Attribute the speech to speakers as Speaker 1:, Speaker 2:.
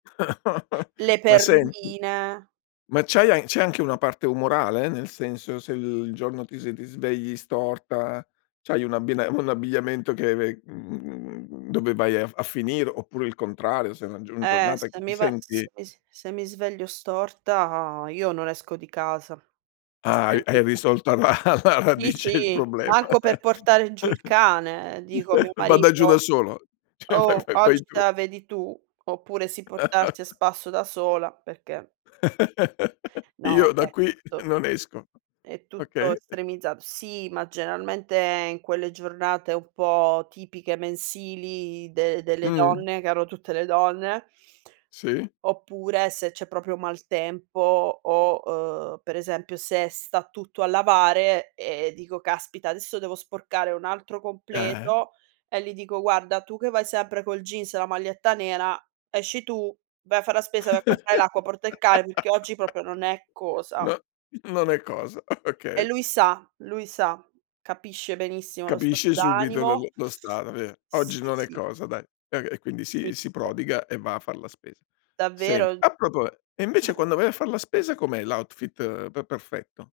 Speaker 1: Le
Speaker 2: Ma senti,
Speaker 1: perline.
Speaker 2: ma c'hai an c'è anche una parte umorale, nel senso se l il giorno ti sed s ti svegli storta, c'hai un abbina un abbigliamento che ve mhmm, mhmm, mhmm, mhmm, dove vai a a finire, oppure il contrario, se la un
Speaker 1: Eh,
Speaker 2: giornata che
Speaker 1: se
Speaker 2: ti
Speaker 1: mi va,
Speaker 2: senti
Speaker 1: se is se mi sveglio storta, io non esco di casa. È
Speaker 2: Hai hai
Speaker 1: semplice.
Speaker 2: risolto alla alla
Speaker 1: Sì,
Speaker 2: radice il
Speaker 1: sì,
Speaker 2: problema.
Speaker 1: manco per portare giù il cane. Ehm, dico a mio
Speaker 2: Vada giù da
Speaker 1: marito:
Speaker 2: solo, cioè vai
Speaker 1: "Oh,
Speaker 2: vai
Speaker 1: oggi
Speaker 2: vai
Speaker 1: te
Speaker 2: tu.
Speaker 1: la vedi tu." Oppure si portassi a spasso da sola, perché No
Speaker 2: Io da
Speaker 1: vabbè,
Speaker 2: qui
Speaker 1: to
Speaker 2: non esco.
Speaker 1: è tutto
Speaker 2: Okay.
Speaker 1: estremizzato. Sì, ma generalmente in quelle giornate un po' tipiche mensili de delle
Speaker 2: Mh.
Speaker 1: donne, che hanno tutte le donne.
Speaker 2: Si.
Speaker 1: Oppure se c'è proprio maltempo o, uhm, per esempio se sta tutto a lavare, ehm, dico: "Caspita adesso devo sporcare un altro
Speaker 2: Eh.
Speaker 1: completo." E li dico: "Guarda tu che vai sempre col jeans e la maglietta nera, esci tu, vai a far la spesa, vai a comprare l'acqua, porta il cane, perché oggi proprio non è cosa."
Speaker 2: No, non è cosa. Ah,
Speaker 1: E
Speaker 2: okay.
Speaker 1: lui sa lui sa. Capisce benissimo lo
Speaker 2: Capisce
Speaker 1: stato
Speaker 2: subito l
Speaker 1: d'animo.
Speaker 2: l lo stato ve
Speaker 1: Sì,
Speaker 2: oggi non è
Speaker 1: sì.
Speaker 2: cosa, dai. Ehm, e quindi
Speaker 1: Si.
Speaker 2: si si
Speaker 1: Beh.
Speaker 2: prodiga e va a far la spesa. Senti,
Speaker 1: Davvero?
Speaker 2: a propoe e invece quando vai a far la spesa com'è l'outfit pe perfetto?